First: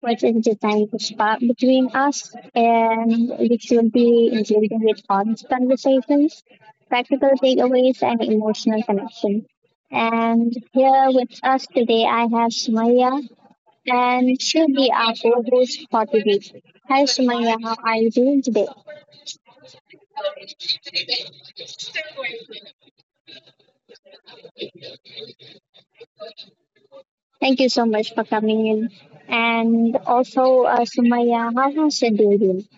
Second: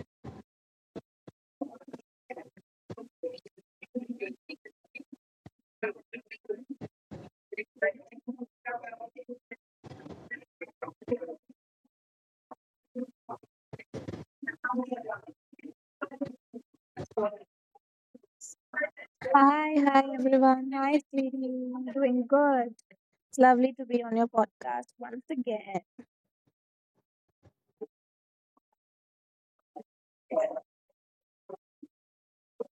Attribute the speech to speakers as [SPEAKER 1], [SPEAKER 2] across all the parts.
[SPEAKER 1] which is designed to spark between us, and which will be including with honest conversations, practical takeaways, and emotional connection. And here with us today, I have Sumaya, and she'll be our co host for today. Hi, Sumaya, how are you doing today?
[SPEAKER 2] Hi, hi everyone. Hi, Sweetie. I'm doing good. It's lovely to be on your podcast once again.
[SPEAKER 1] Thank you so much for coming in. And also, Sumaya, how has your day been?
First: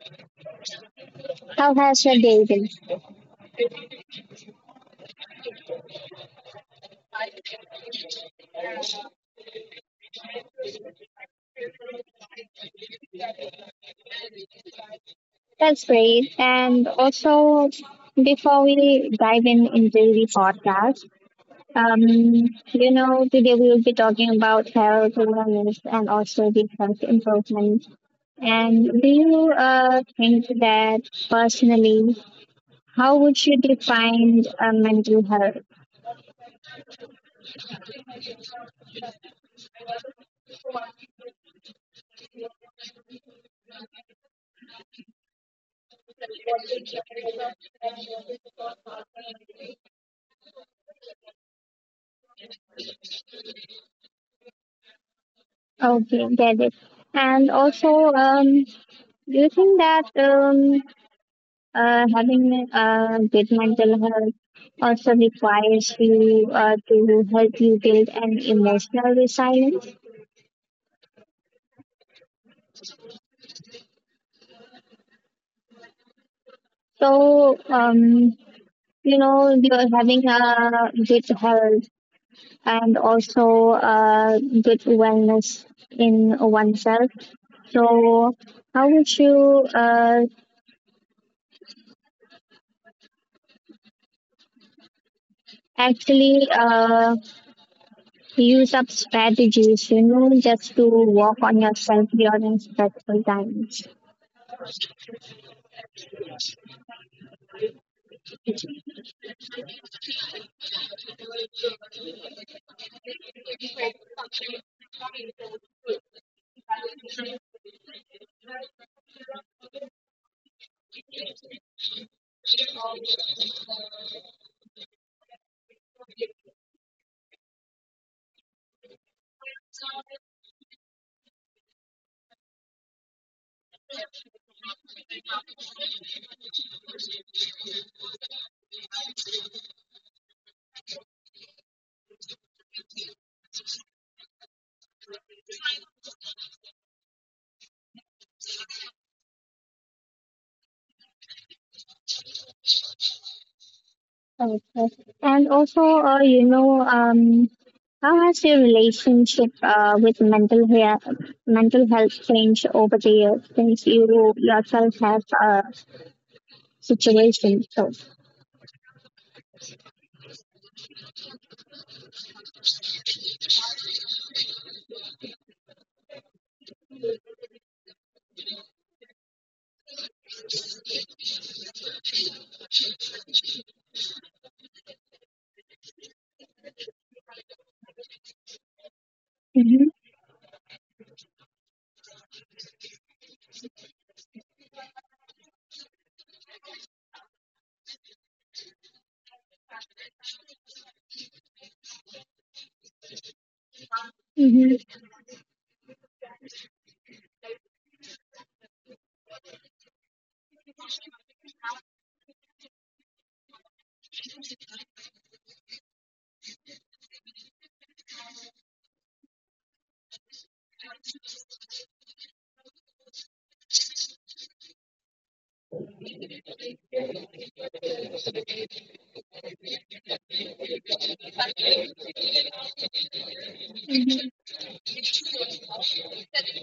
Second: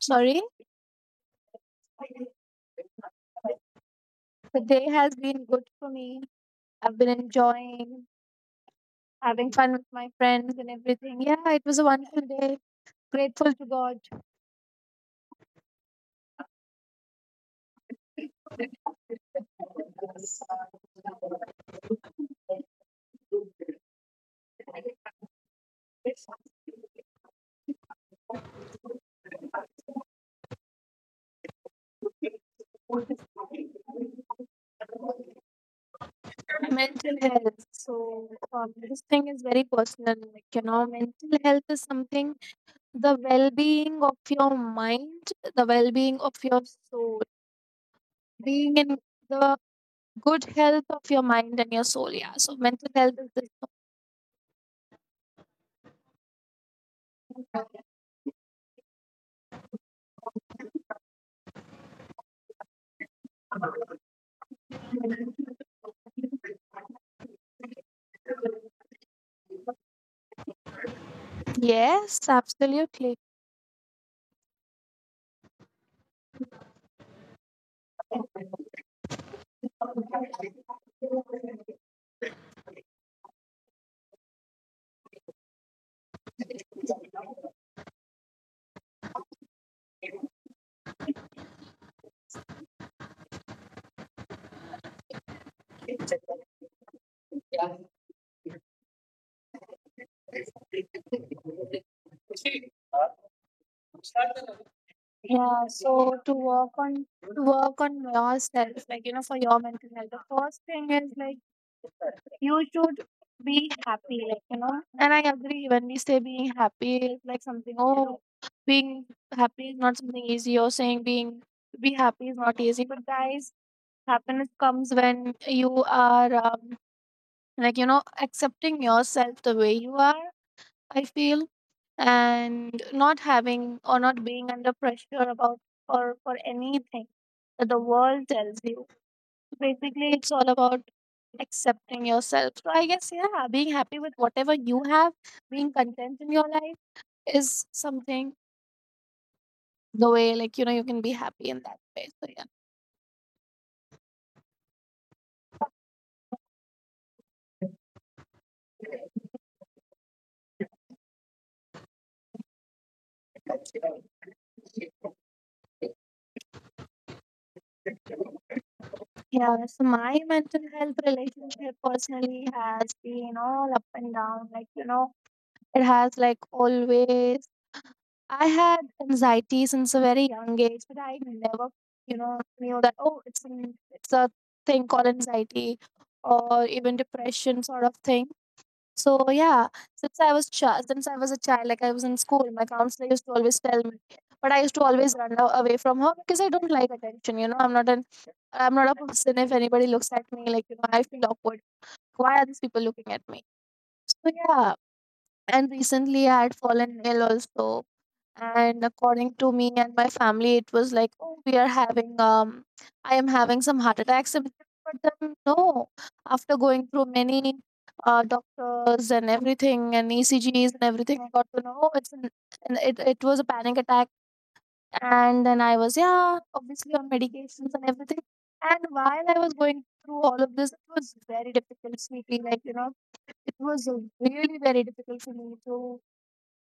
[SPEAKER 2] Sorry,
[SPEAKER 1] How has your day been?
[SPEAKER 2] the day has been good for me. I've been enjoying having fun with my friends and everything. Yeah, it was a wonderful day. Grateful to God.
[SPEAKER 1] That's great. And also, before we dive in into the podcast, today we will be talking about health awareness and also the health improvement. And do you think that personally, how would you define mental health?
[SPEAKER 2] Mental health, so this thing is very personal, mental health is something, the well-being of your mind, the well-being of your soul, being in the good health of your mind and your soul. Yeah, so mental health is this.
[SPEAKER 1] Okay, get it. And also, do you think that having good mental health also requires you to help you build an emotional resilience?
[SPEAKER 2] Yes, absolutely.
[SPEAKER 1] So, you're having a good health and also good wellness in oneself. So, how would you actually, use up strategies, just to work on yourself during stressful times.
[SPEAKER 2] Yeah, so to work on to work on yourself, for your mental health, the first thing is like, you should be happy, And I agree, when we say being happy is like something, oh, being happy is not something easy, or saying being to be happy is not easy. But guys, happiness comes when you are accepting yourself the way you are, I feel, and not having or not being under pressure about or for anything that the world tells you. Basically, it's all about accepting yourself. So I guess, yeah, being happy with whatever you have, being content in your life is something, the way, you can be happy in that way. So, yeah.
[SPEAKER 1] Okay. And also, how has your relationship with mental health changed over the years since you yourself have a situation.
[SPEAKER 2] Yeah, so my mental health relationship personally has been all up and down. It has like always, I had anxiety since a very young age, but I never, knew that, oh, it's, an, it's a thing called anxiety or even depression sort of thing. So yeah,
[SPEAKER 1] Mm-hmm.
[SPEAKER 2] since I was a child, like I was in school, my counselor used to always tell me, but I used to always away from her because I don't like attention. You know, I'm not a person. If anybody looks at me, I feel awkward. Why are these people looking at me? So yeah,
[SPEAKER 1] Mm-hmm.
[SPEAKER 2] and recently I had fallen ill also, and according to me and my family it was like, oh, we are having I am having some heart attack symptoms. But then no, after going through many doctors and everything, and ecgs and everything, I got to know it's an- it was a panic attack. And then I was, yeah, obviously on medications and everything. And while I was going through all of this, it was very difficult sleeping, it was really very difficult for me to,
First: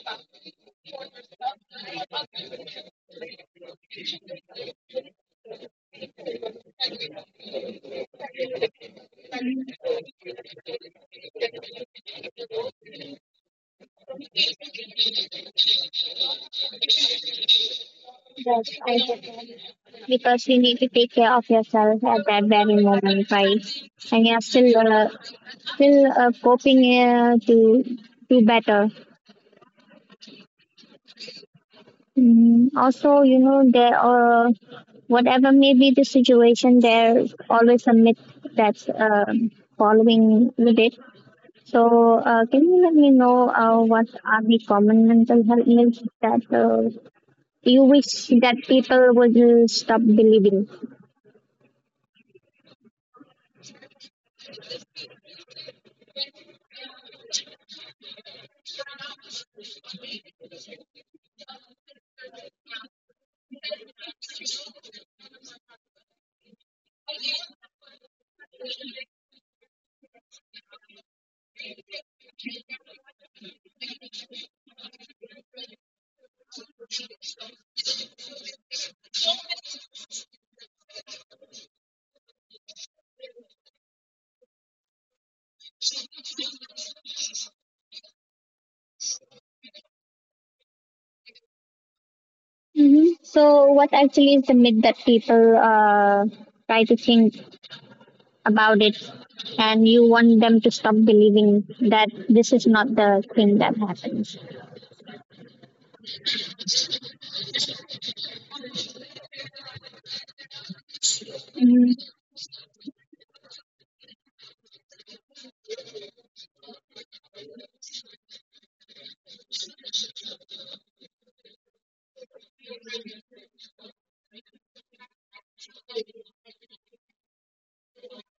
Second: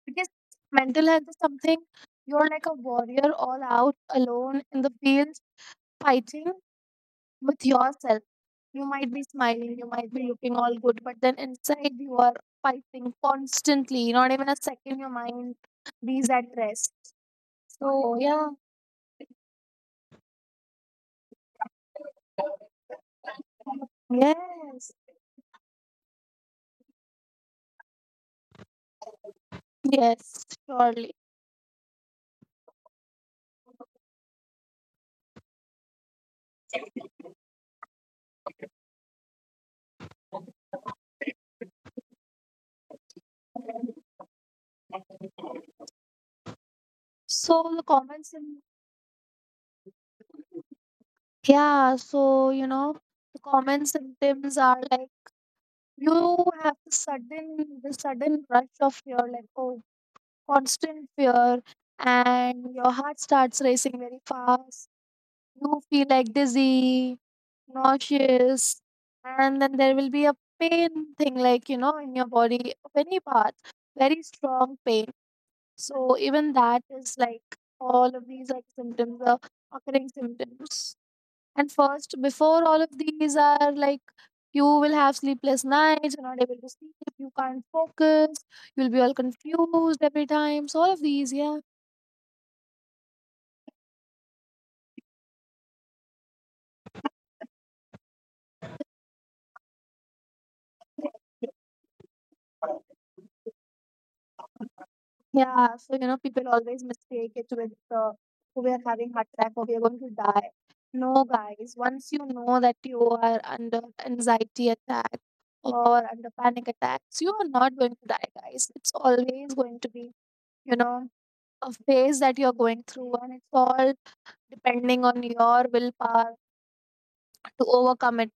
[SPEAKER 2] because mental health is something, you're like a warrior all out alone in the fields, fighting with yourself. You might be smiling, you might be looking all good, but then inside you are fighting constantly. Not even a second your mind bees at rest. So yeah,
[SPEAKER 1] Yes, I do. Because you need to take care of yourself at that very moment, right? And you're still
[SPEAKER 2] yes,
[SPEAKER 1] coping to do better.
[SPEAKER 2] yes, surely.
[SPEAKER 1] Also, you know there are whatever may be the situation, there's always a myth that's following with it. So, can you let me know what are the common mental health myths that
[SPEAKER 2] So
[SPEAKER 1] you
[SPEAKER 2] the
[SPEAKER 1] wish
[SPEAKER 2] common
[SPEAKER 1] that
[SPEAKER 2] symptoms,
[SPEAKER 1] people would stop believing?
[SPEAKER 2] yeah. So you know, the common symptoms are like, you have the sudden rush of fear, like, oh, constant fear, and your heart starts racing very fast. You feel like dizzy, nauseous, and then there will be a pain thing, in your body, of any part, very strong pain. So, even that is like, all of these like symptoms are occurring symptoms. And first, before all of these are like, you will have sleepless nights, you're not able to sleep, you can't focus, you'll be all confused every time. So all of these, yeah.
[SPEAKER 1] So, what actually is the myth that people try to think about it, and you want them to stop believing that this is not the thing that happens?
[SPEAKER 2] Yeah, so you know, people always mistake it with, we are having heart attack or we are going to die. No, guys,
[SPEAKER 1] Mm,
[SPEAKER 2] once you know that you are under anxiety attack or under panic attacks, you are not going to die, guys. It's always going to be, you know, a phase that you're going through, and it's all depending on your willpower to overcome it.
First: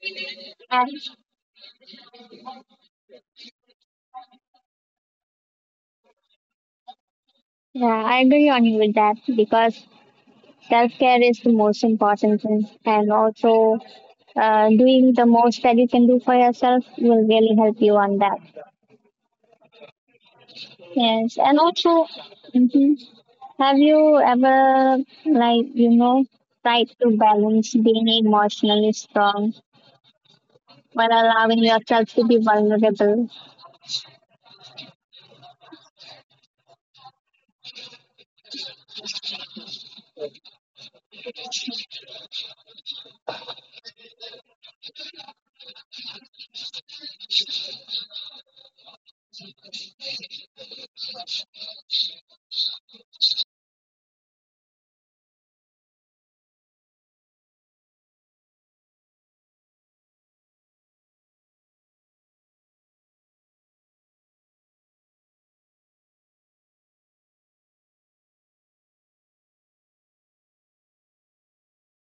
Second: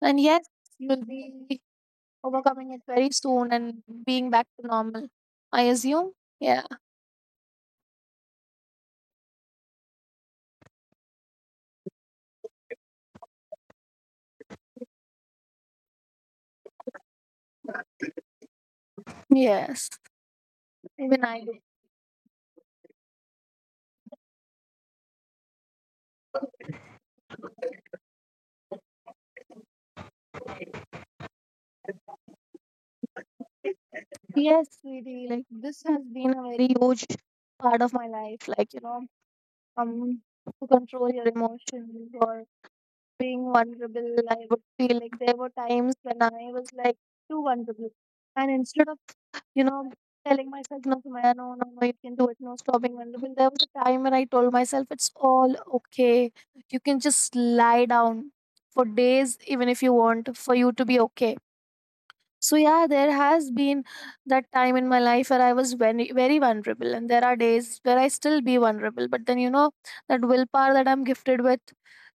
[SPEAKER 2] And yes, you'll
[SPEAKER 1] I-
[SPEAKER 2] be overcoming it very soon and being back to normal, I assume. Yeah,
[SPEAKER 1] yeah, I agree on you with that because self care is the most important thing, and also doing the most that you can do for yourself will really help you on that.
[SPEAKER 2] yes, even
[SPEAKER 1] Yes,
[SPEAKER 2] I do.
[SPEAKER 1] and also, mhm. Have you ever, like, tried to balance being emotionally strong while allowing yourself to be vulnerable?
[SPEAKER 2] Yes, sweetie, like this has been a very huge part of my life. Um, to control your emotions or being vulnerable. I would feel like there were times when I was like too vulnerable. And instead of, you know, telling myself, no, Sumaya, no, no, no, you can do it, no, stop being vulnerable, there was a time when I told myself, it's all okay. You can just lie down for days, even if you want, for you to be okay. So yeah, there has been that time in my life where I was very very vulnerable, and there are days where I still be vulnerable. But then you know, that willpower that I'm gifted with,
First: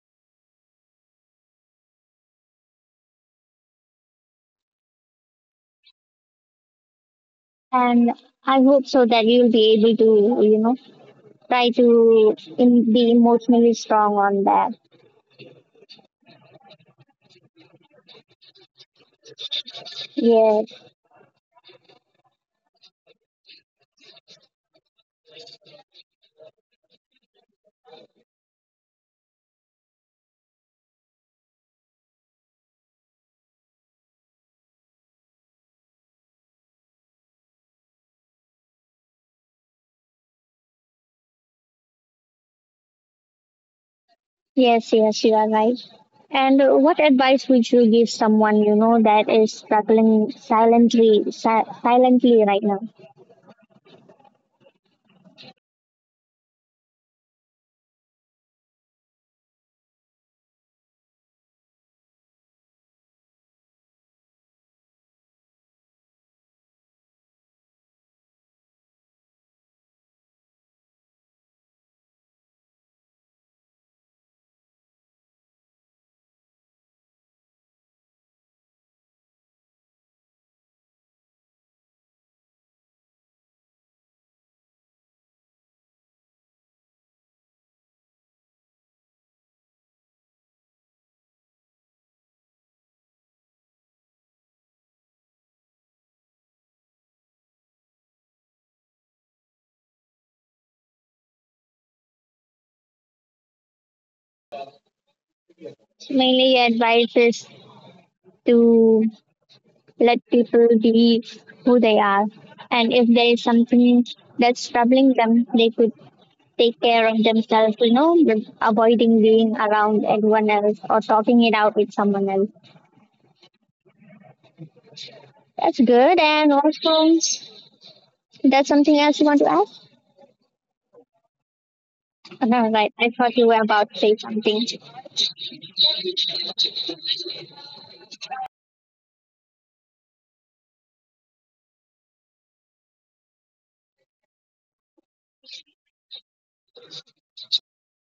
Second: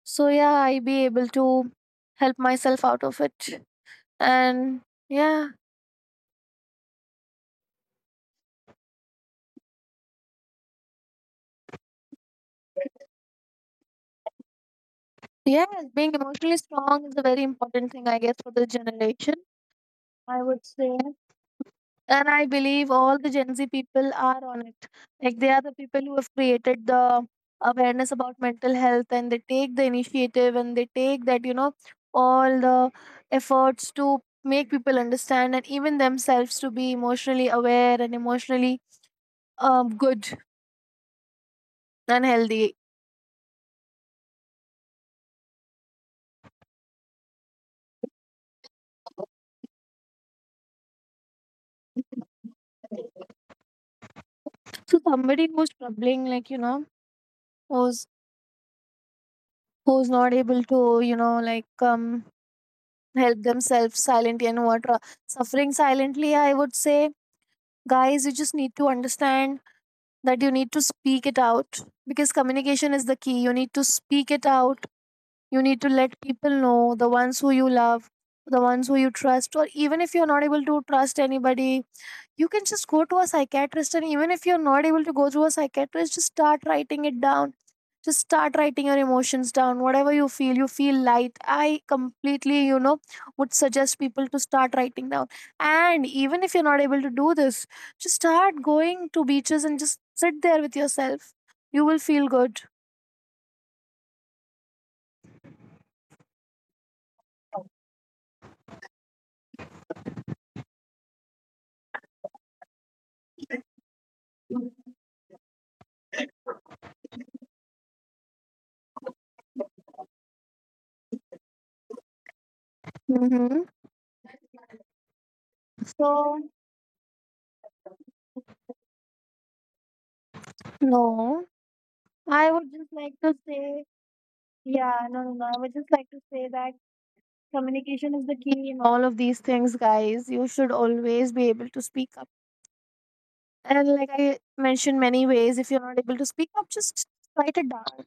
[SPEAKER 2] so yeah, I be able to help myself out of it. And yeah,
[SPEAKER 1] And I hope so that you'll be able to, try to be emotionally strong on that.
[SPEAKER 2] yeah, being emotionally strong is a very important thing, I guess, for this generation. I would
[SPEAKER 1] Yes,
[SPEAKER 2] say. And I believe all the Gen Z people are on it, like, they are the people who have created the awareness about mental health, and they take the initiative, and they take that, you know, all the efforts to make people understand and even themselves to be emotionally aware and emotionally good and healthy.
[SPEAKER 1] yes, yes, you are right. And what advice would you give someone you know that is struggling silently silently right now?
[SPEAKER 2] So somebody who's struggling, who's who's not able to, help themselves silently, and who are suffering silently, I would say, guys, you just need to understand that you need to speak it out, because communication is the key. You need to speak it out, you need to let people know, the ones who you love, the ones who you trust. Or even if you're not able to trust anybody, you can just go to a psychiatrist. And even if you're not able to go to a psychiatrist, just start writing it down. Just start writing your emotions down, whatever you feel, you feel light. I completely, you know, would suggest people to start writing down. And even if you're not able to do this, just start going to beaches and just sit there with yourself. You will feel good.
[SPEAKER 1] Mainly, your advice is to let people be who they are. And if there is something that's troubling them, they could take care of themselves, with avoiding being around everyone else or talking it out with someone else.
[SPEAKER 2] Mm-hmm.
[SPEAKER 1] That's good.
[SPEAKER 2] So
[SPEAKER 1] And also, that's something else you want to ask?
[SPEAKER 2] no, I would
[SPEAKER 1] All right.
[SPEAKER 2] just
[SPEAKER 1] I
[SPEAKER 2] like to
[SPEAKER 1] thought you were
[SPEAKER 2] say,
[SPEAKER 1] about to say something.
[SPEAKER 2] yeah, no, no, no, I would just like to say that communication is the key in all of these things, guys. You should always be able to speak up, and like I mentioned, many ways if you're not able to speak up, just write it down,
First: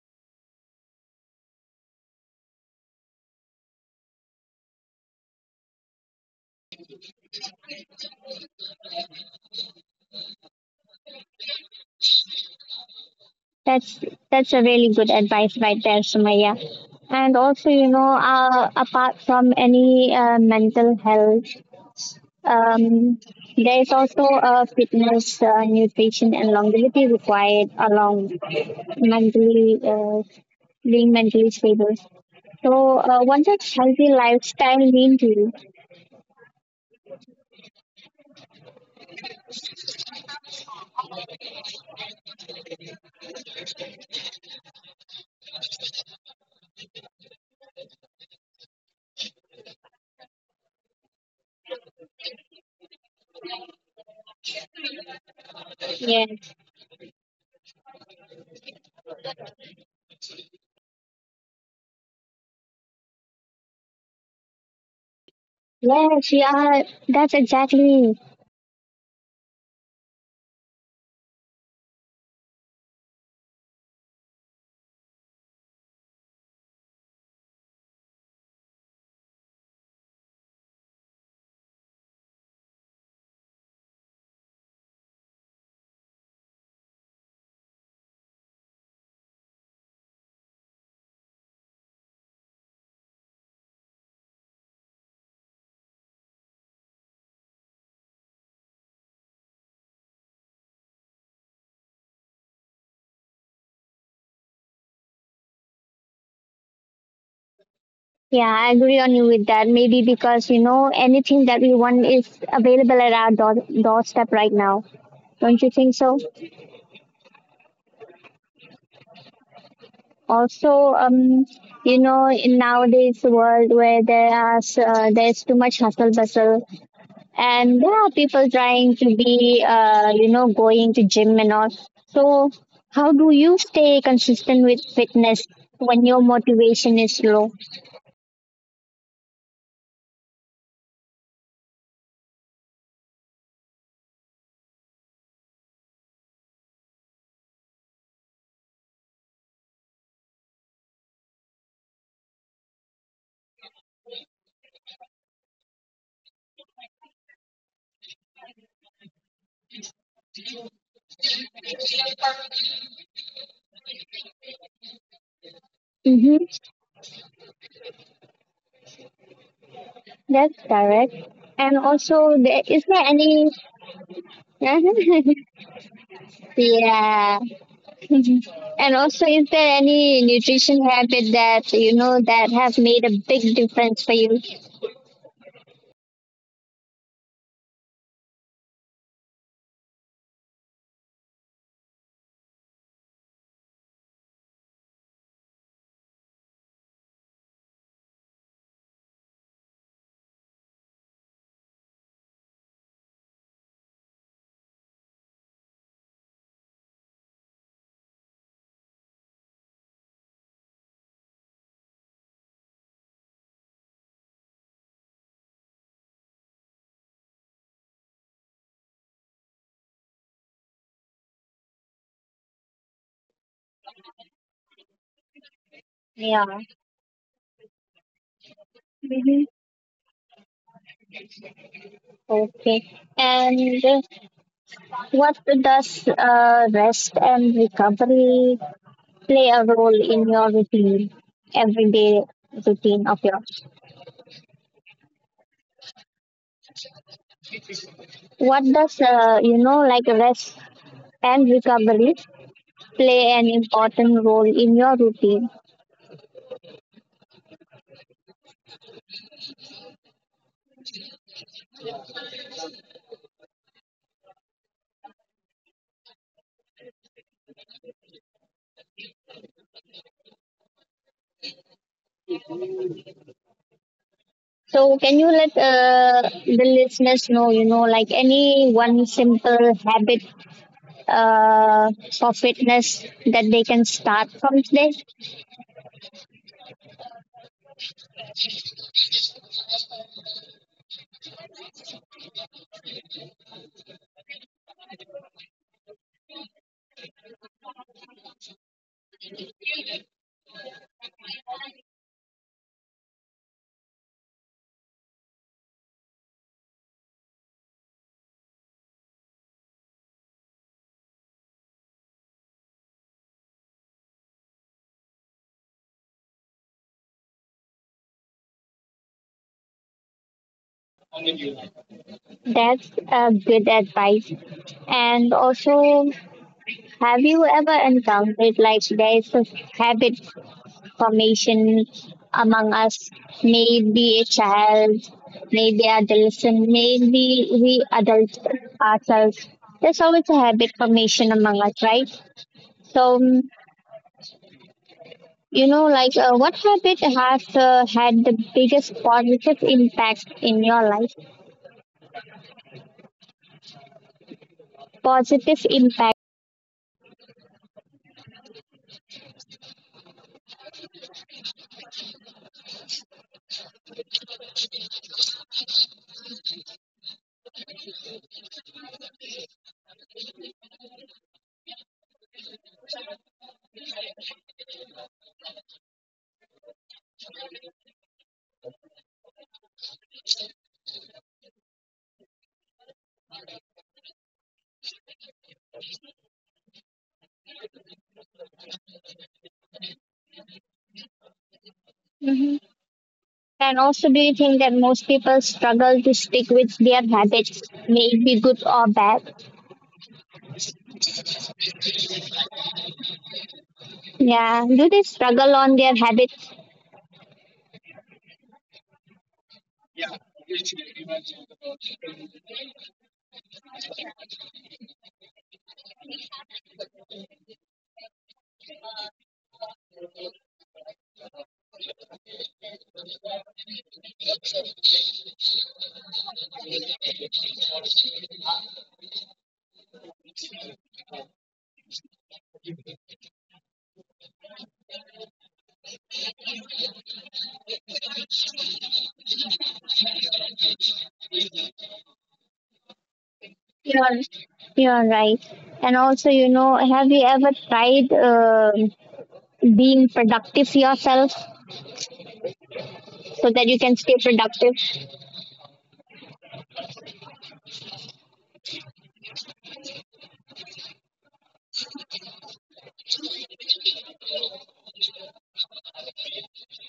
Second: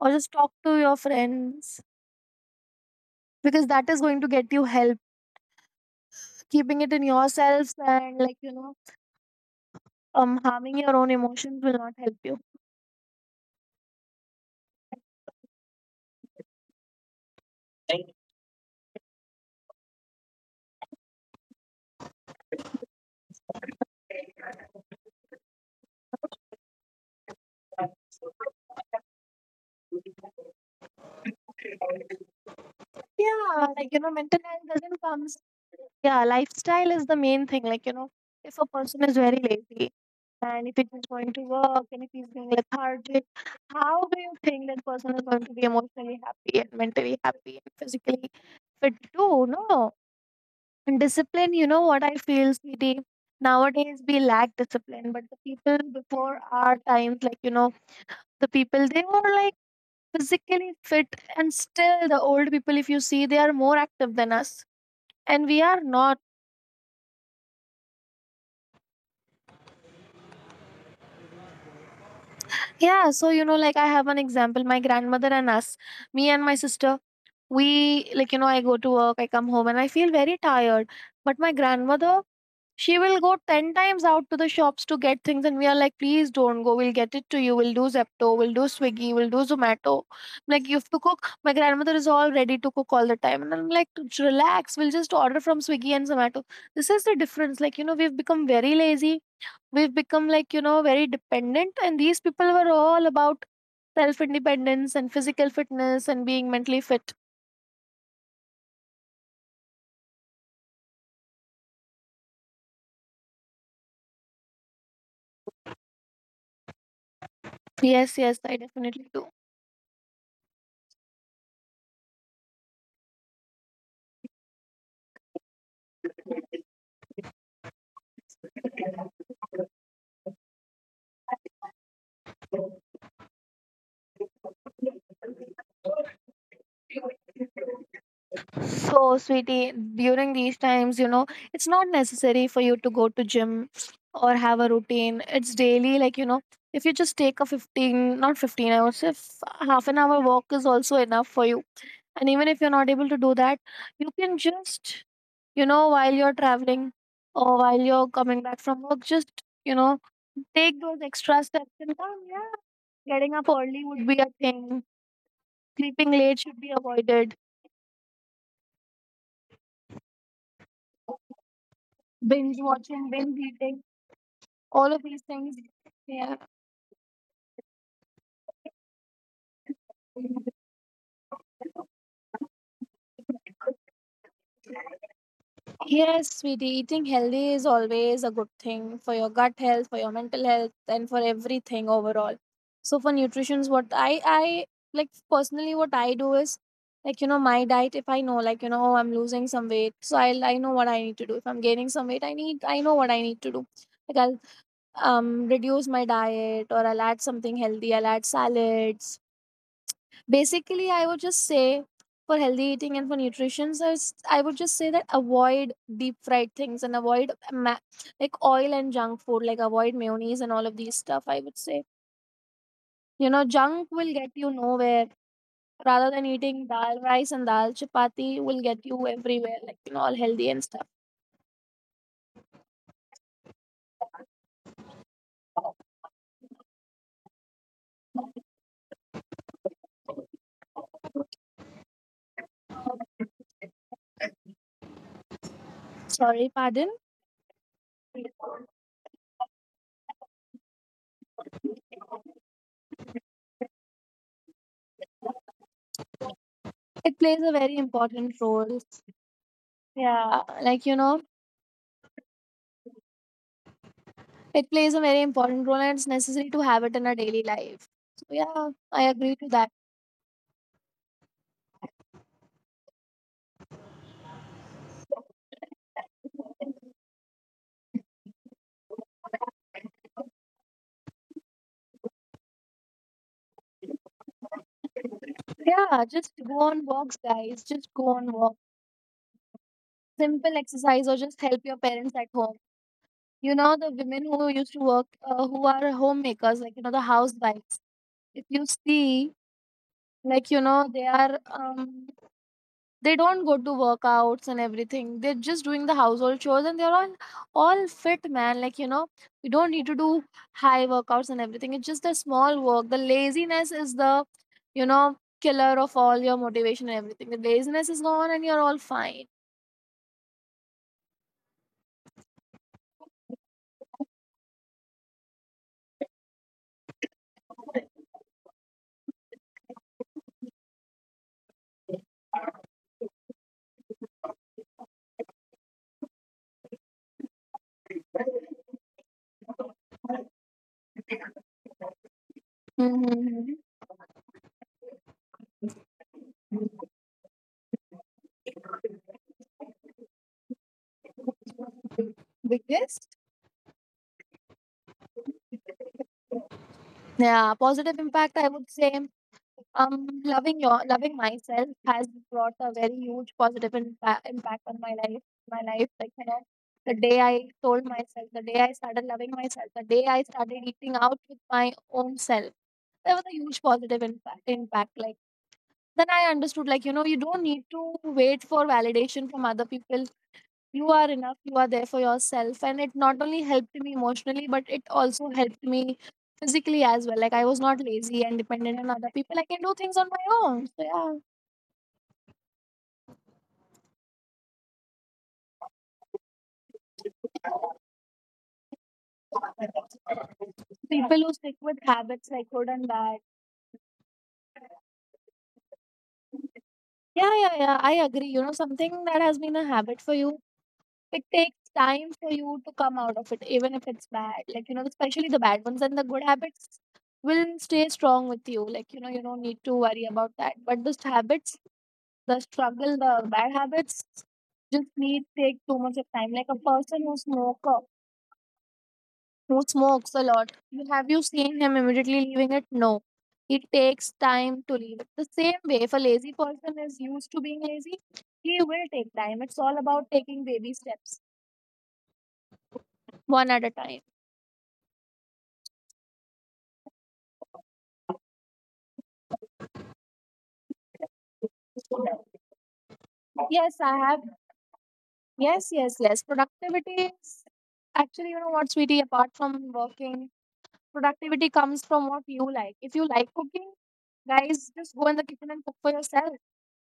[SPEAKER 2] or just talk to your friends, because that is going to get you help. Keeping it in yourselves and harming your own emotions will not help you.
[SPEAKER 1] That's that's a really good advice right there, Sumaya. And also, apart from any mental health, Um, there is also a fitness, nutrition, and longevity required along mentally, being mentally stable. So, what does
[SPEAKER 2] Yeah,
[SPEAKER 1] healthy
[SPEAKER 2] mental health
[SPEAKER 1] lifestyle
[SPEAKER 2] doesn't
[SPEAKER 1] mean to
[SPEAKER 2] comes,
[SPEAKER 1] you?
[SPEAKER 2] yeah, lifestyle is the main thing, if a person is very lazy, and if it is going to work, and if he's being lethargic, how do you think that person is going to be emotionally happy and mentally happy and physically fit too? No. And discipline, you know what I feel, CD? Nowadays we lack discipline, but the people before
[SPEAKER 1] Yes,
[SPEAKER 2] our times, the people, they were like physically fit, and still the old people, if you see, they are more active than us. And we are not.
[SPEAKER 1] yes, yeah, that's exactly.
[SPEAKER 2] Yeah, so you know, like I have an example, my grandmother and us, me and my sister, we, I go to work, I come home and I feel very tired. But my grandmother, she will go 10 times out to the shops to get things, and we are like, please don't go, we'll get it to you, we'll do Zepto, we'll do Swiggy, we'll do Zomato. I'm like, you have to cook. My grandmother is all ready to cook all the time, and I'm like, "Just relax, we'll just order from Swiggy and Zomato." This is the difference, we've become very lazy, we've become very dependent, and these people were all about self independence and physical fitness and being mentally fit.
[SPEAKER 1] Yeah, I agree on you with that. Maybe because you know anything that we want is available at our doorstep right now. Don't you think so?
[SPEAKER 2] Yes, yes, I definitely do.
[SPEAKER 1] Also, um, in nowadays world where there's too much hustle bustle, and there are people trying to be, going to gym and all. So, how do you stay consistent with fitness when your motivation is low?
[SPEAKER 2] So, sweetie, during these times, you know, it's not necessary for you to go to gym or have a routine. It's daily, like, you know, if you just take a 15, not 15, I would say, half an hour walk is also enough for you. And even if you're not able to do that, you can just, you know, while you're traveling or while you're coming back from work, just, you know, take those extra steps and come. Yeah, getting up early would be a thing. Sleeping late should
[SPEAKER 1] Mm-hmm.
[SPEAKER 2] be avoided,
[SPEAKER 1] That's correct. And also,
[SPEAKER 2] binge
[SPEAKER 1] is there
[SPEAKER 2] watching, binge
[SPEAKER 1] any?
[SPEAKER 2] eating, all of these things. Yeah.
[SPEAKER 1] yeah, Mhm. And also, is there any nutrition habit that you know that have made a big difference for you?
[SPEAKER 2] Yes, sweetie, eating healthy is always a good thing for your gut health, for your mental health, and for everything overall. So for nutrition's what I like personally what I do is like you know my diet. If I know like you know oh, I'm losing some weight, so I know what I need to do. If I'm gaining some weight, I know what I need to do. Like I'll reduce my diet or I'll add something healthy, I'll add salads. Basically I would just say for healthy eating and for nutrition, so I would just say that avoid deep fried things and avoid like oil and junk food, like avoid mayonnaise and all of these stuff. I would say you know junk will get you nowhere rather than
[SPEAKER 1] Yeah.
[SPEAKER 2] eating dal rice, and dal chapati will get you
[SPEAKER 1] hmm
[SPEAKER 2] everywhere, like you know, all healthy and stuff.
[SPEAKER 1] Okay. And what does rest and recovery play a role in your routine, everyday routine of yours?
[SPEAKER 2] Sorry, pardon.
[SPEAKER 1] What does like rest and recovery play an important role in your routine?
[SPEAKER 2] It plays a very important role. Yeah, like you know, it plays a very important role and it's necessary to have it in our daily life. So yeah, I agree to that.
[SPEAKER 1] So can you let the listeners know, like any one simple habit uh, for fitness that they can start from today?
[SPEAKER 2] Yeah, just go on walks, guys. Just go on walk. Simple exercise or just help your parents at home. You know, the women who used to work, who are homemakers, like, you know, the housewives. If you see, like, you know, they are they don't go to workouts and everything, they're just doing the household chores and they're all fit, man. Like you know, you don't need to do high workouts and everything. It's just the small work. The laziness is the, you know, killer of all your motivation and everything. The laziness is gone and you're all fine.
[SPEAKER 1] That's a good advice. And also, have you ever encountered like there is a habit formation among us? Maybe a child, maybe adolescent, maybe we adults ourselves. There's always a habit formation among us, right? So,
[SPEAKER 2] Mm-hmm.
[SPEAKER 1] like what habit has had the biggest positive impact in your life?
[SPEAKER 2] Biggest?
[SPEAKER 1] Positive impact.
[SPEAKER 2] Yeah, positive impact, I would say. Loving myself has brought a very huge positive impact on my life. My life, like you know, the day I told myself, the day I started loving myself, the day I started eating out with my own self, there was a huge positive impact. Then I understood, like you know, you don't need to wait for validation from other people. You are enough, you are there for yourself. And it not only helped me emotionally, but it also helped me physically as well. Like I was not lazy and dependent on other people, I can do things on my own. So yeah,
[SPEAKER 1] Hmm And also, do you think that most people struggle to stick with their habits, may it be good or bad?
[SPEAKER 2] people who stick with habits like good and bad,
[SPEAKER 1] Yeah, do they struggle on their habits?
[SPEAKER 2] yeah, I agree. You know something that has been a habit for you, it takes time for you to come out of it, even if it's bad, like you know, especially the bad ones. And the good habits will stay strong with you, like you know, you don't need to worry about that. But those habits, the struggle, the bad habits just need take too much of time. Like a person who smoker who smokes a lot, you seen him immediately leaving it? No. It takes time to leave it. The same way, if a lazy person is used to being lazy, he will take time. It's all about taking baby steps, one at a time.
[SPEAKER 1] You're, you're right. And also, have you ever tried being productive yourself so that you
[SPEAKER 2] Yes,
[SPEAKER 1] can
[SPEAKER 2] I
[SPEAKER 1] stay
[SPEAKER 2] have.
[SPEAKER 1] productive?
[SPEAKER 2] Yes. Productivity is actually, you know what, sweetie, apart from working, productivity comes from what you like. If you like cooking, guys, just go in the kitchen and cook for yourself.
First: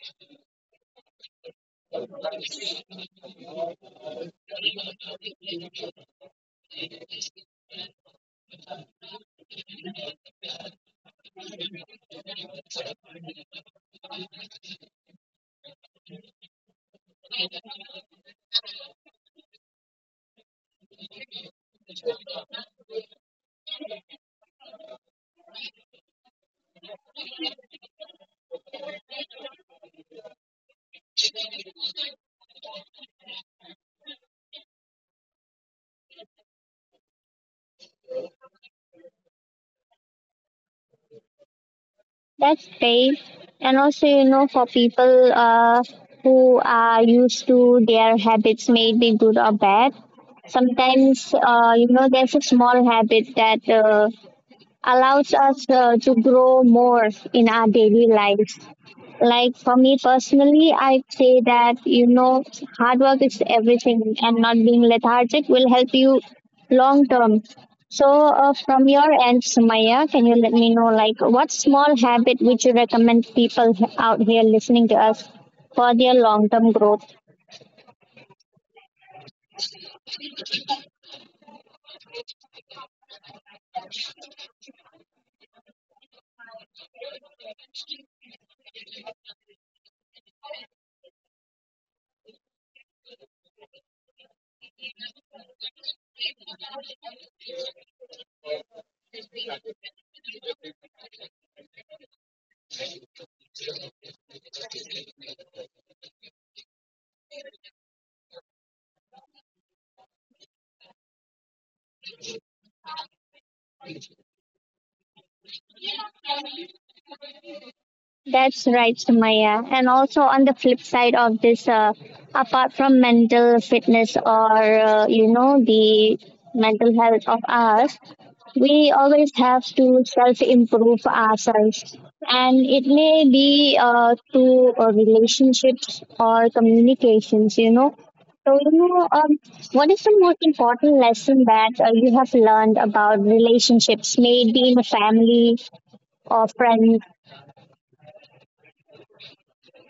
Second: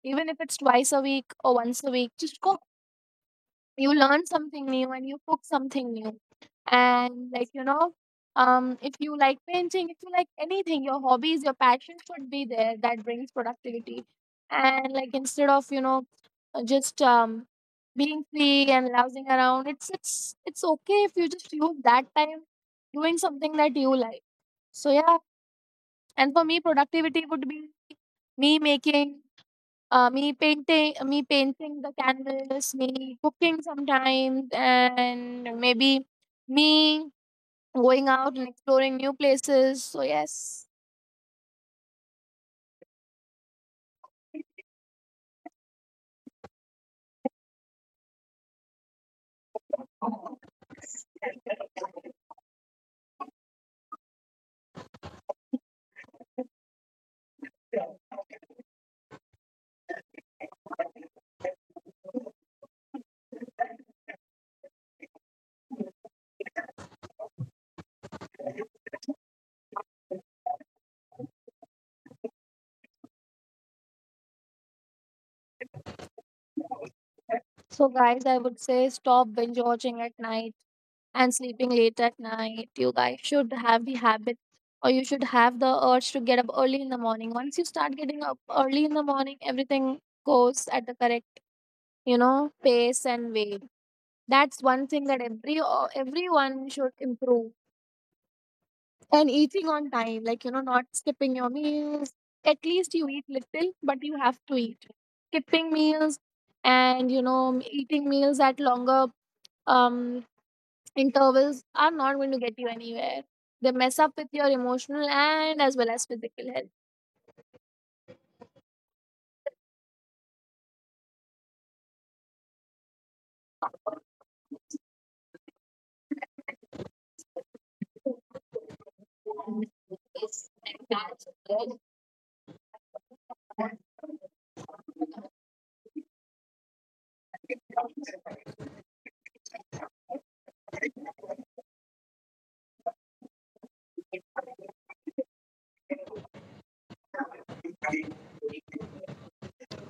[SPEAKER 2] Even if it's twice a week or once a week, just cook. You learn something new and you cook something new. And like, you know, if you like painting, if you like anything, your hobbies, your passion should be there. That brings productivity. And like instead of, you know, just being free and lousing around, it's okay if you just use that time doing something that you like. So yeah, and for me, productivity would be me making, me painting, the canvas, me cooking sometimes, and maybe me going out and exploring new places. So yes.
[SPEAKER 1] That's great. And also, for people who are used to their habits, maybe good or bad, sometimes, there's a small habit that allows us to grow more in our daily life. Like for me personally, I say that, hard work is everything and not being lethargic will help you long term. So, from your end, Sumaya, can you let me know, like, what small habit would you recommend people out here listening to us for their long term growth?
[SPEAKER 2] So guys, I would say stop binge watching at night and sleeping late at night. You guys should have the habit or you should have the urge to get up early in the morning. Once you start getting up early in the morning, everything goes at the correct, you know, pace and way. That's one thing that every everyone should improve. And eating on time, like you know, not skipping your meals. At least you eat little, but you have to eat. Skipping meals and you know eating meals at longer um intervals are not going to get you anywhere. They mess up with your emotional and as well as physical health.
[SPEAKER 1] That's right, Sumaya. And also on the flip side of this, apart from mental fitness or the mental health of us, we always have to self improve ourselves, and it may be to relationships or communications. So what is the most important lesson that you have learned about relationships, maybe in a family or friends?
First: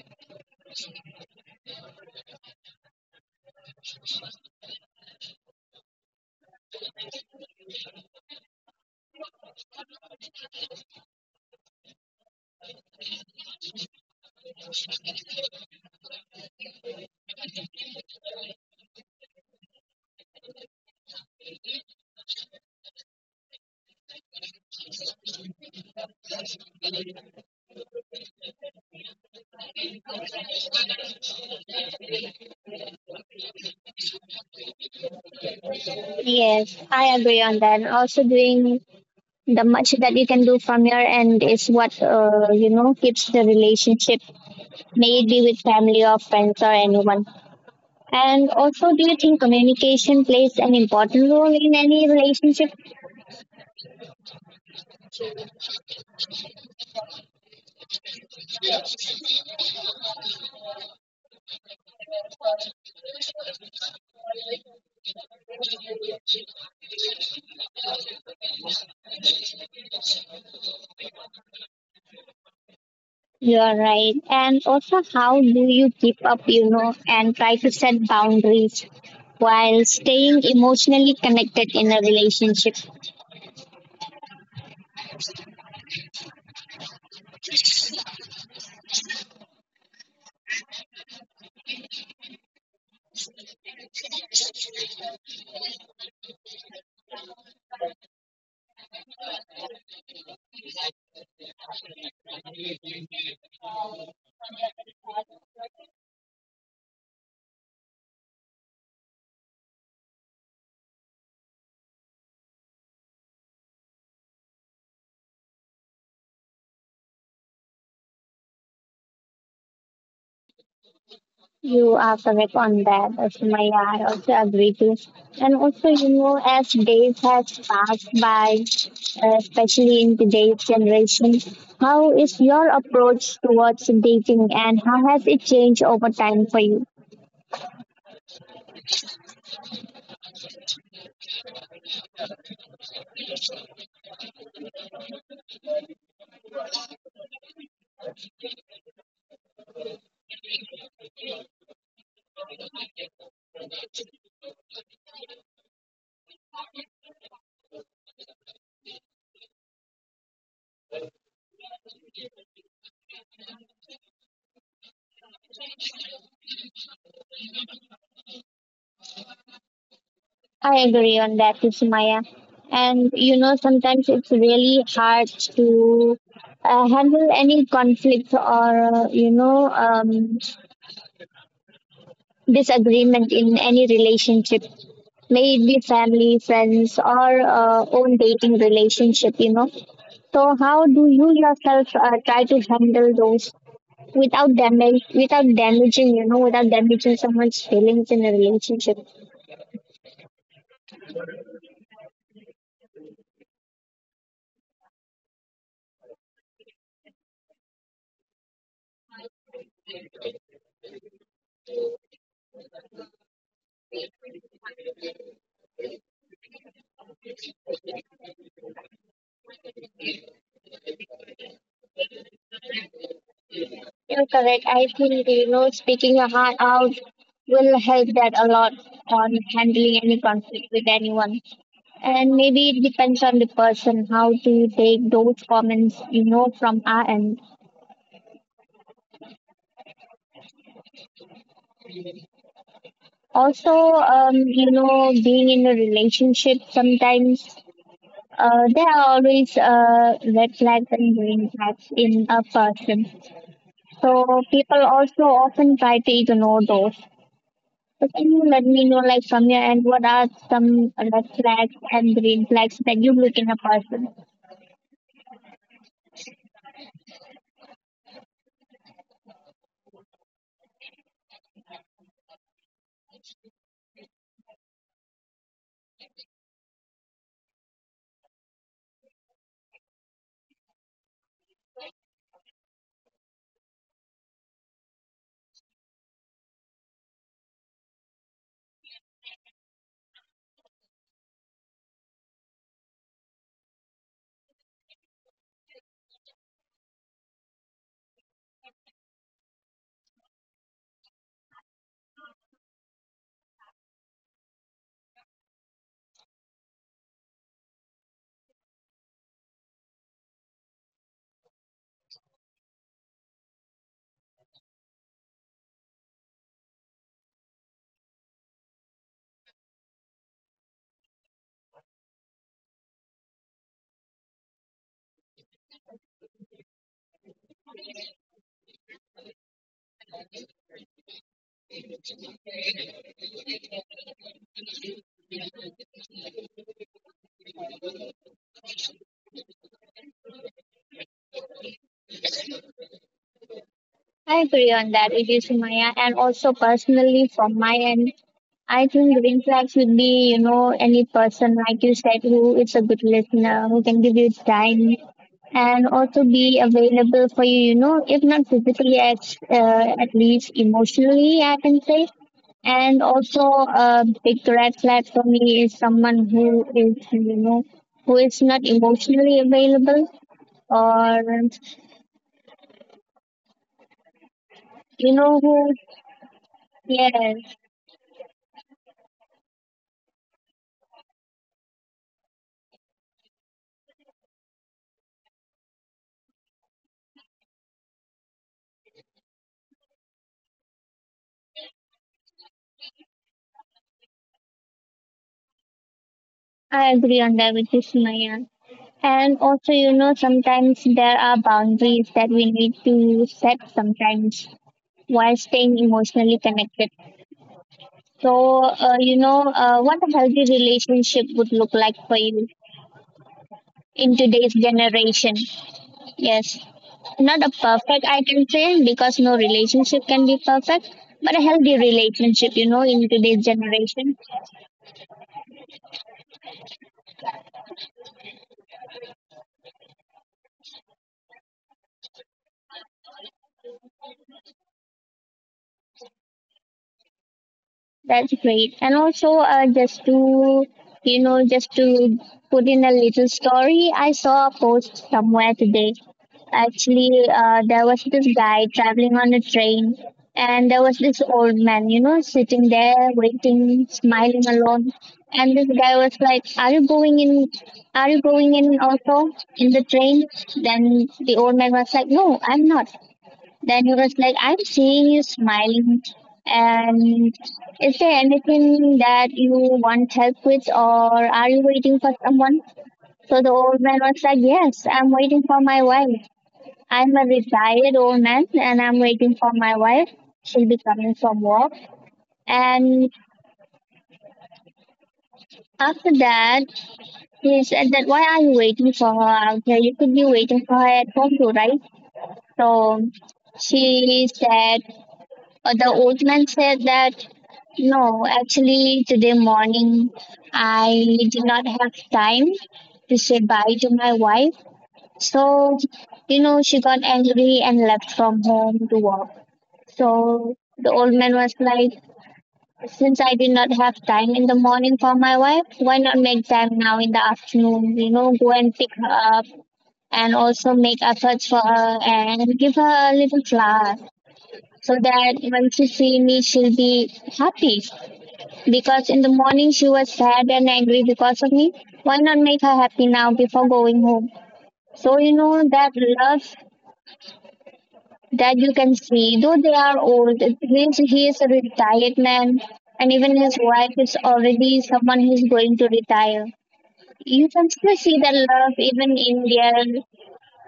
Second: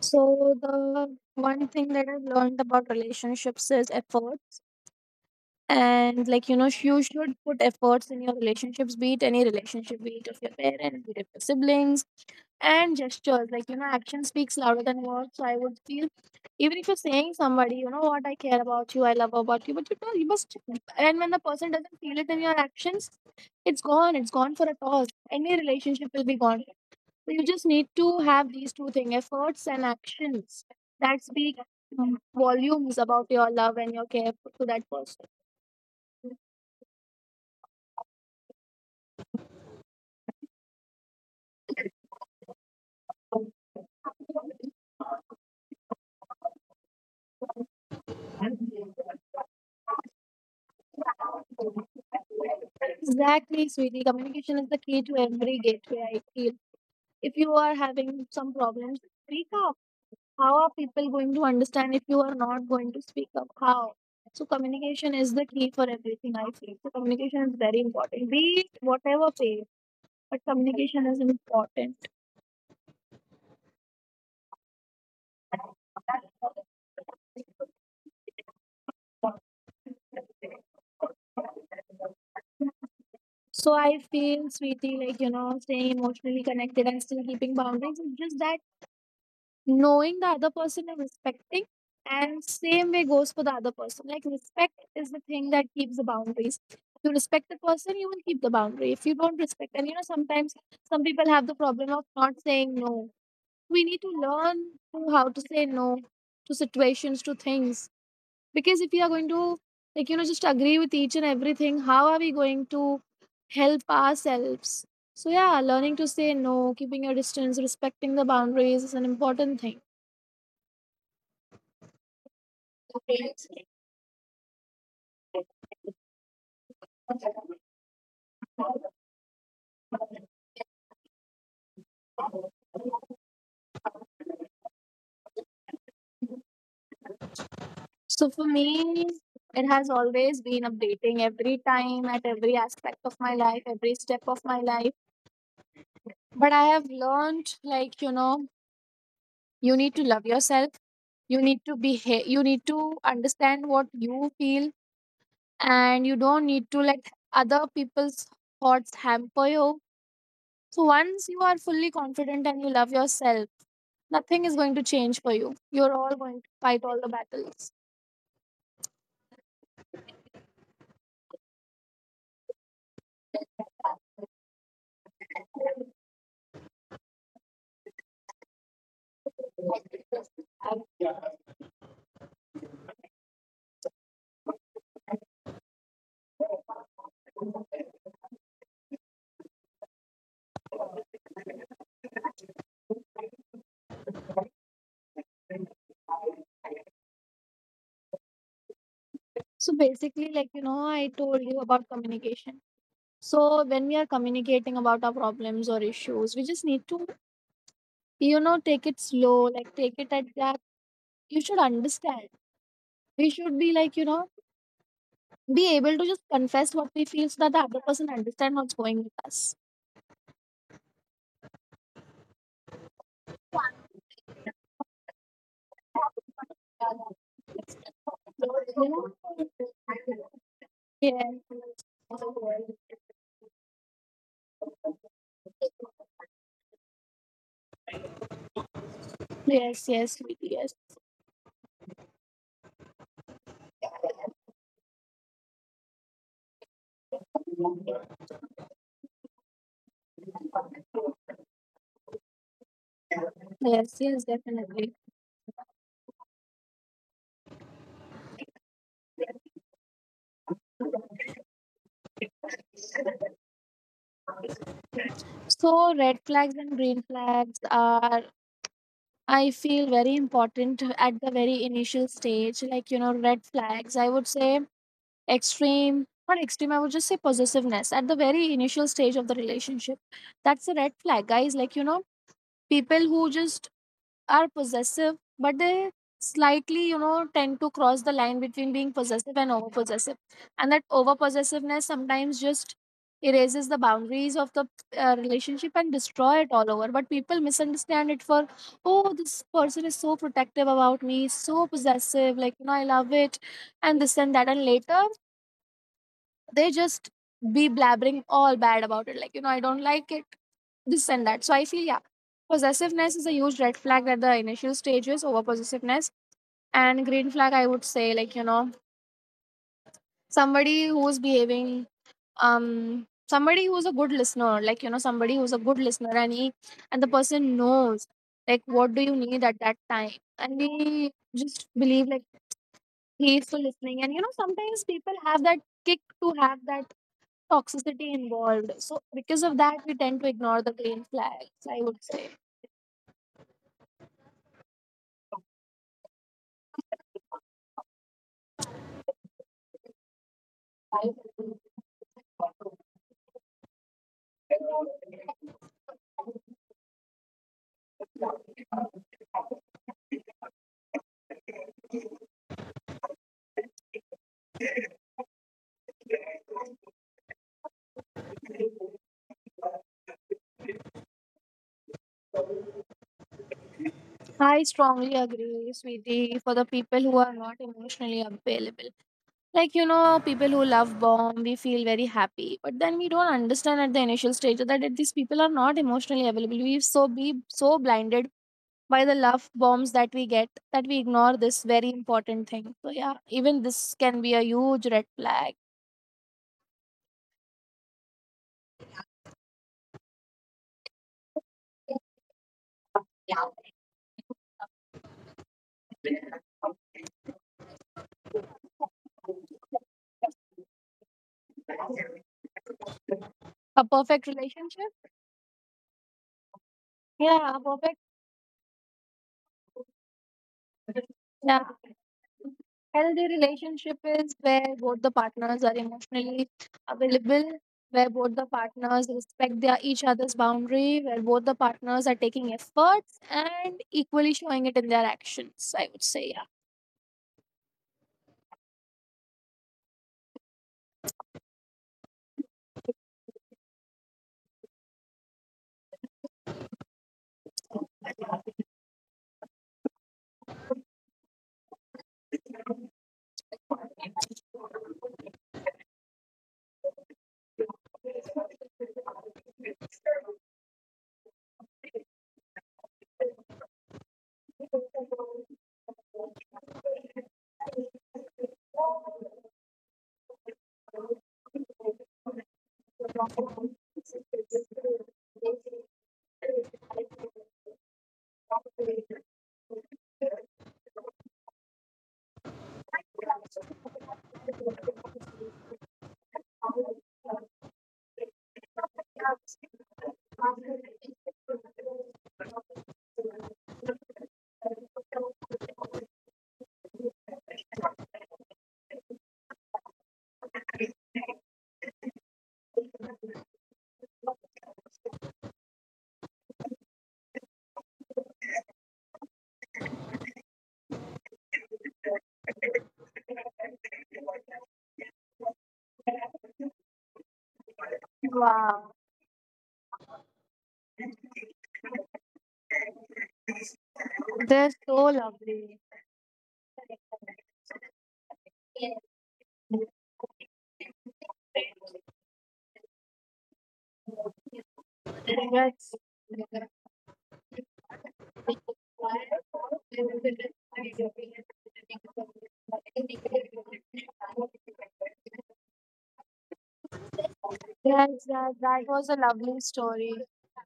[SPEAKER 2] So the one thing that I've learned about relationships is effort. And like you know, you should put efforts in your relationships, be it any relationship, be it of your parents, be it of your siblings. And gestures, like you know, action speaks louder than words. So I would feel even if you're saying somebody you know what, I care about you, I love about you, but you know you must, and when the person doesn't feel it in your actions, it's gone. It's gone for a toss, any relationship will be gone. So you just need to have these two things: efforts and actions that speak volumes about your love and your care to that person.
[SPEAKER 1] Yes, I agree on that. Also, doing the much that you can do from your end is what keeps the relationship, may it be with family or friends or anyone. And also, do you think communication plays an important role in any relationship?
[SPEAKER 2] Exactly, sweetie. Communication is the key to every gateway, I feel. If you are having some problems, speak up. How are people going to understand if you are not going to speak up? How? So, communication is the key for everything, I feel. So, communication is very important. Be it whatever pay, but communication is important.
[SPEAKER 1] You are right. And also, how do you keep up, and try to set boundaries while staying emotionally connected in a relationship?
[SPEAKER 2] So, I feel, sweetie, like, you know, staying emotionally connected and still keeping boundaries is just that knowing the other person and respecting. And same way goes for the other person. Like respect is the thing that keeps the boundaries. If you respect the person, you will keep the boundary. If you don't respect, and you know sometimes some people have the problem of not saying no. We need to learn to how to say no, to situations, to things. Because if we are going to, like you know, just agree with each and everything, how are we going to help ourselves? So yeah, learning to say no, keeping your distance, respecting the boundaries is an important thing.
[SPEAKER 1] You are correct on that, Sumaya. I also agree to. And also, as days have passed by, especially in today's generation, how is your approach towards dating and how has it changed over time for you?
[SPEAKER 2] So for me, it has always been updating every time at every aspect of my life, every step of my life. But I have learned, like, you know, you need to love yourself. You need to behave, you need to understand what you feel, and you don't need to let other people's thoughts hamper you. So once you are fully confident and you love yourself, nothing is going to change for you. You're all going to fight all the battles.
[SPEAKER 1] I agree on that, Sumaya. And sometimes it's really hard to handle any conflicts or disagreement in any relationship, may it be family, friends, or own dating relationship. So, how do you yourself try to handle those without damage, without damaging, you know, without damaging someone's feelings in a relationship?
[SPEAKER 2] So basically, like, you know, I told you about communication. So when we are communicating about our problems or issues, we just need to, you know, take it slow, like take it at that. You should understand. We should be like, you know, be able to just confess what we feel so that the other person understand what's going with us.
[SPEAKER 1] You're correct. I think speaking a heart out will help that a lot on handling any conflict with
[SPEAKER 2] Yeah.
[SPEAKER 1] anyone. And maybe it depends on the person how to take those comments, from our end.
[SPEAKER 2] Yes, yes, yes,
[SPEAKER 1] Also, being in a relationship sometimes there are always red flags and green flags in a person.
[SPEAKER 2] yes,
[SPEAKER 1] So people
[SPEAKER 2] definitely.
[SPEAKER 1] also often try to ignore those. So, can you let me know, like, from your end, what are some red flags and green flags that you look in a person?
[SPEAKER 2] So red flags and green flags are, I feel, very important at the very initial stage, like, you know. Red flags, I would say extreme, not extreme, I would just say possessiveness at the very initial stage of the relationship. That's a red flag, guys. Like, you know, people who just are possessive, but they slightly, you know, tend to cross the line between being possessive and over possessive. And that over possessiveness sometimes just erases the boundaries of the relationship and destroy it all over. But people misunderstand it for, oh, this person is so protective about me, so possessive, like, you know, I love it, and this and that. And later they just be blabbering all bad about it, like, you know, I don't like it, this and that. So I feel yeah, possessiveness is a huge red flag at the initial stages, over possessiveness. And green flag, I would say like you know somebody who's behaving, somebody who's a good listener like you know somebody who's a good listener, and he and the person knows like what do you need at that time. And we just believe like he's still listening. And you know sometimes people have that kick to have that toxicity involved, so because of that we tend to ignore the green flags, I would say.
[SPEAKER 1] I agree on that, it is Maya, and also personally from my end, I think green flags would be, any person like you said who is a good listener, who can give you time, and also be available for you. You know, if not physically, at least emotionally, I can say. And also, a big red flag for me is someone who is, who is not emotionally available, or
[SPEAKER 2] I strongly agree,
[SPEAKER 1] who
[SPEAKER 2] sweetie, for the people who are
[SPEAKER 1] Yes,
[SPEAKER 2] not emotionally available. Like, you know, people who love bomb, we feel very happy. But then we don't understand at the initial stage that these people are not emotionally available. We so be so blinded by the love bombs that we get that we ignore this very important thing. So yeah, even this can be a huge red flag.
[SPEAKER 1] I agree on that with you, Sumaya. And also, sometimes there are boundaries that we need to set sometimes while staying emotionally connected. So, what a healthy relationship would look like for you
[SPEAKER 2] A
[SPEAKER 1] in
[SPEAKER 2] perfect
[SPEAKER 1] today's
[SPEAKER 2] relationship?
[SPEAKER 1] generation. Yes, not a
[SPEAKER 2] Yeah, a perfect,
[SPEAKER 1] perfect, I can say, because no relationship can be perfect, but a
[SPEAKER 2] yeah,
[SPEAKER 1] healthy relationship, in
[SPEAKER 2] healthy
[SPEAKER 1] today's
[SPEAKER 2] relationship
[SPEAKER 1] generation.
[SPEAKER 2] is where both the partners are emotionally available, where both the partners respect their each other's boundary, where both the partners are taking efforts and equally showing it in their actions. I would say, yeah.
[SPEAKER 1] That's great. And also, just to, just to put in a little story, I saw a post somewhere today. Actually, there was this guy traveling on a train, and there was this old man, sitting there, waiting, smiling alone. And this guy was like, are you going in? Are you going in also in the train? Then the old man was like, no, I'm not. Then he was like, I'm seeing you smiling. And is there anything that you want help with, or are you waiting for someone? So the old man was like, yes, I'm waiting for my wife. I'm a retired old man and I'm waiting for my wife. She'll be coming from work. And after that, he said that, why are you waiting for her out here? You could be waiting for her at home too, right? So she said, the old man said that no, actually, today morning I did not have time to say bye to my wife. So, she got angry and left from home to work. So the old man was like, since I did not have time in the morning for my wife, why not make time now in the afternoon? Go and pick
[SPEAKER 2] Wow,
[SPEAKER 1] her up and also make efforts for her and give her a little flower
[SPEAKER 2] they're
[SPEAKER 1] so
[SPEAKER 2] so
[SPEAKER 1] that when
[SPEAKER 2] lovely.
[SPEAKER 1] she see me, she'll be happy. Because in the morning she was sad and angry because of me. Why not make her happy now before going home? So you know that
[SPEAKER 2] That's,
[SPEAKER 1] love that you can see, though they are old, he is a retired man, and even his wife is already someone who's going to retire. You can still see
[SPEAKER 2] yes,
[SPEAKER 1] the
[SPEAKER 2] that,
[SPEAKER 1] love
[SPEAKER 2] that was a
[SPEAKER 1] even in
[SPEAKER 2] lovely
[SPEAKER 1] their,
[SPEAKER 2] story.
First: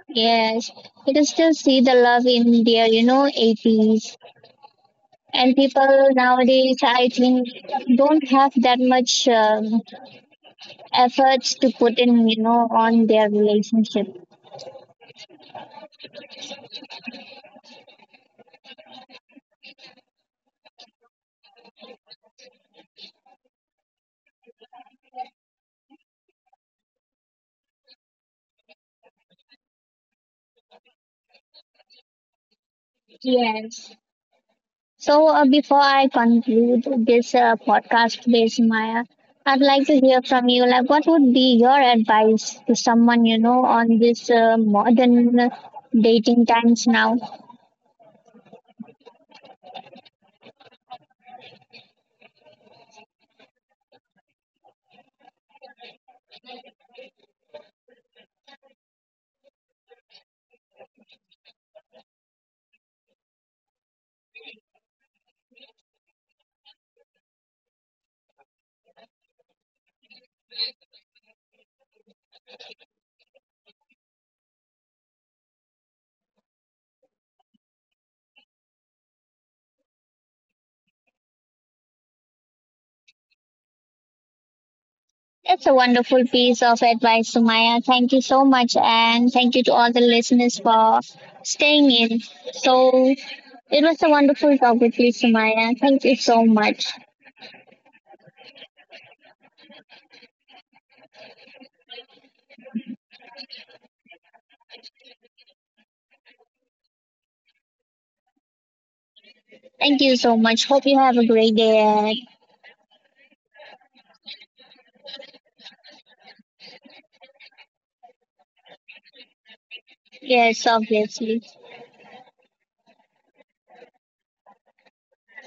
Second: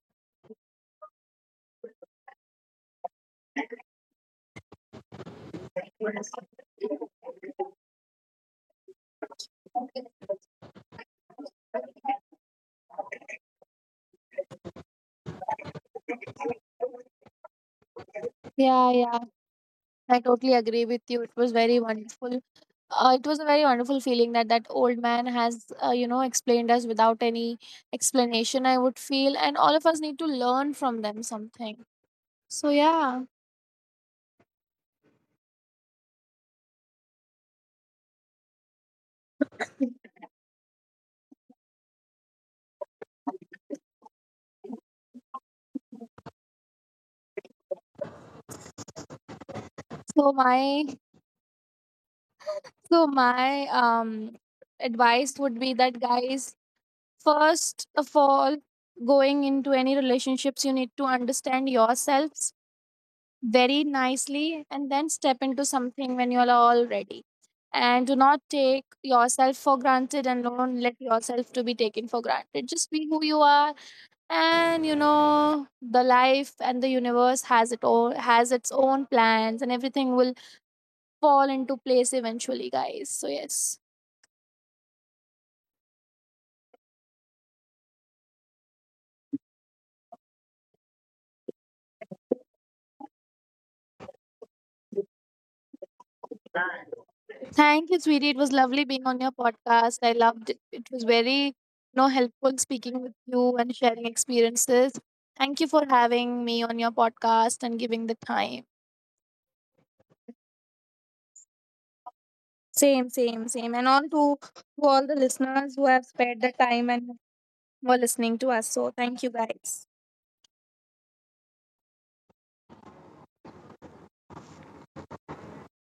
[SPEAKER 1] yes, you can still see the love in their eighties. And people nowadays, I think, don't have that much efforts to put in, on their relationship.
[SPEAKER 2] Yeah, I totally agree with you. It was very wonderful. It was a very wonderful feeling that that old man has, you know, explained us without any explanation, I would feel. And all of us need to learn from them something. So, yeah.
[SPEAKER 1] Yes. So before I conclude this podcast today, Sumaya, I'd like to hear from you. Like, what would be your advice to someone, on this modern dating times now?
[SPEAKER 2] So, my, so my advice would be that, guys, first of all, going into any relationships, you need to understand yourself very nicely and then step into something when you are all ready. And do not take yourself for granted, and don't let yourself to be taken for granted. Just be who you are. And you know the life and the universe has it all, has its own plans, and everything will fall into place eventually, guys. So yes.
[SPEAKER 1] That's a wonderful piece of advice, Sumaya. Thank you so much, and thank you to all the listeners for staying in. So it was a wonderful talk with you, Sumaya. Thank you so much.
[SPEAKER 2] Thank you, sweetie. It was lovely being on your podcast. I loved it. It was very, you know, helpful speaking with you and sharing experiences. Thank you for having me on your podcast and giving the time.
[SPEAKER 1] Thank you so much. Hope you have a great day ahead.
[SPEAKER 2] Same. And all to all the listeners who have spared the time and were listening to us. So thank you, guys.
[SPEAKER 1] Yes, obviously.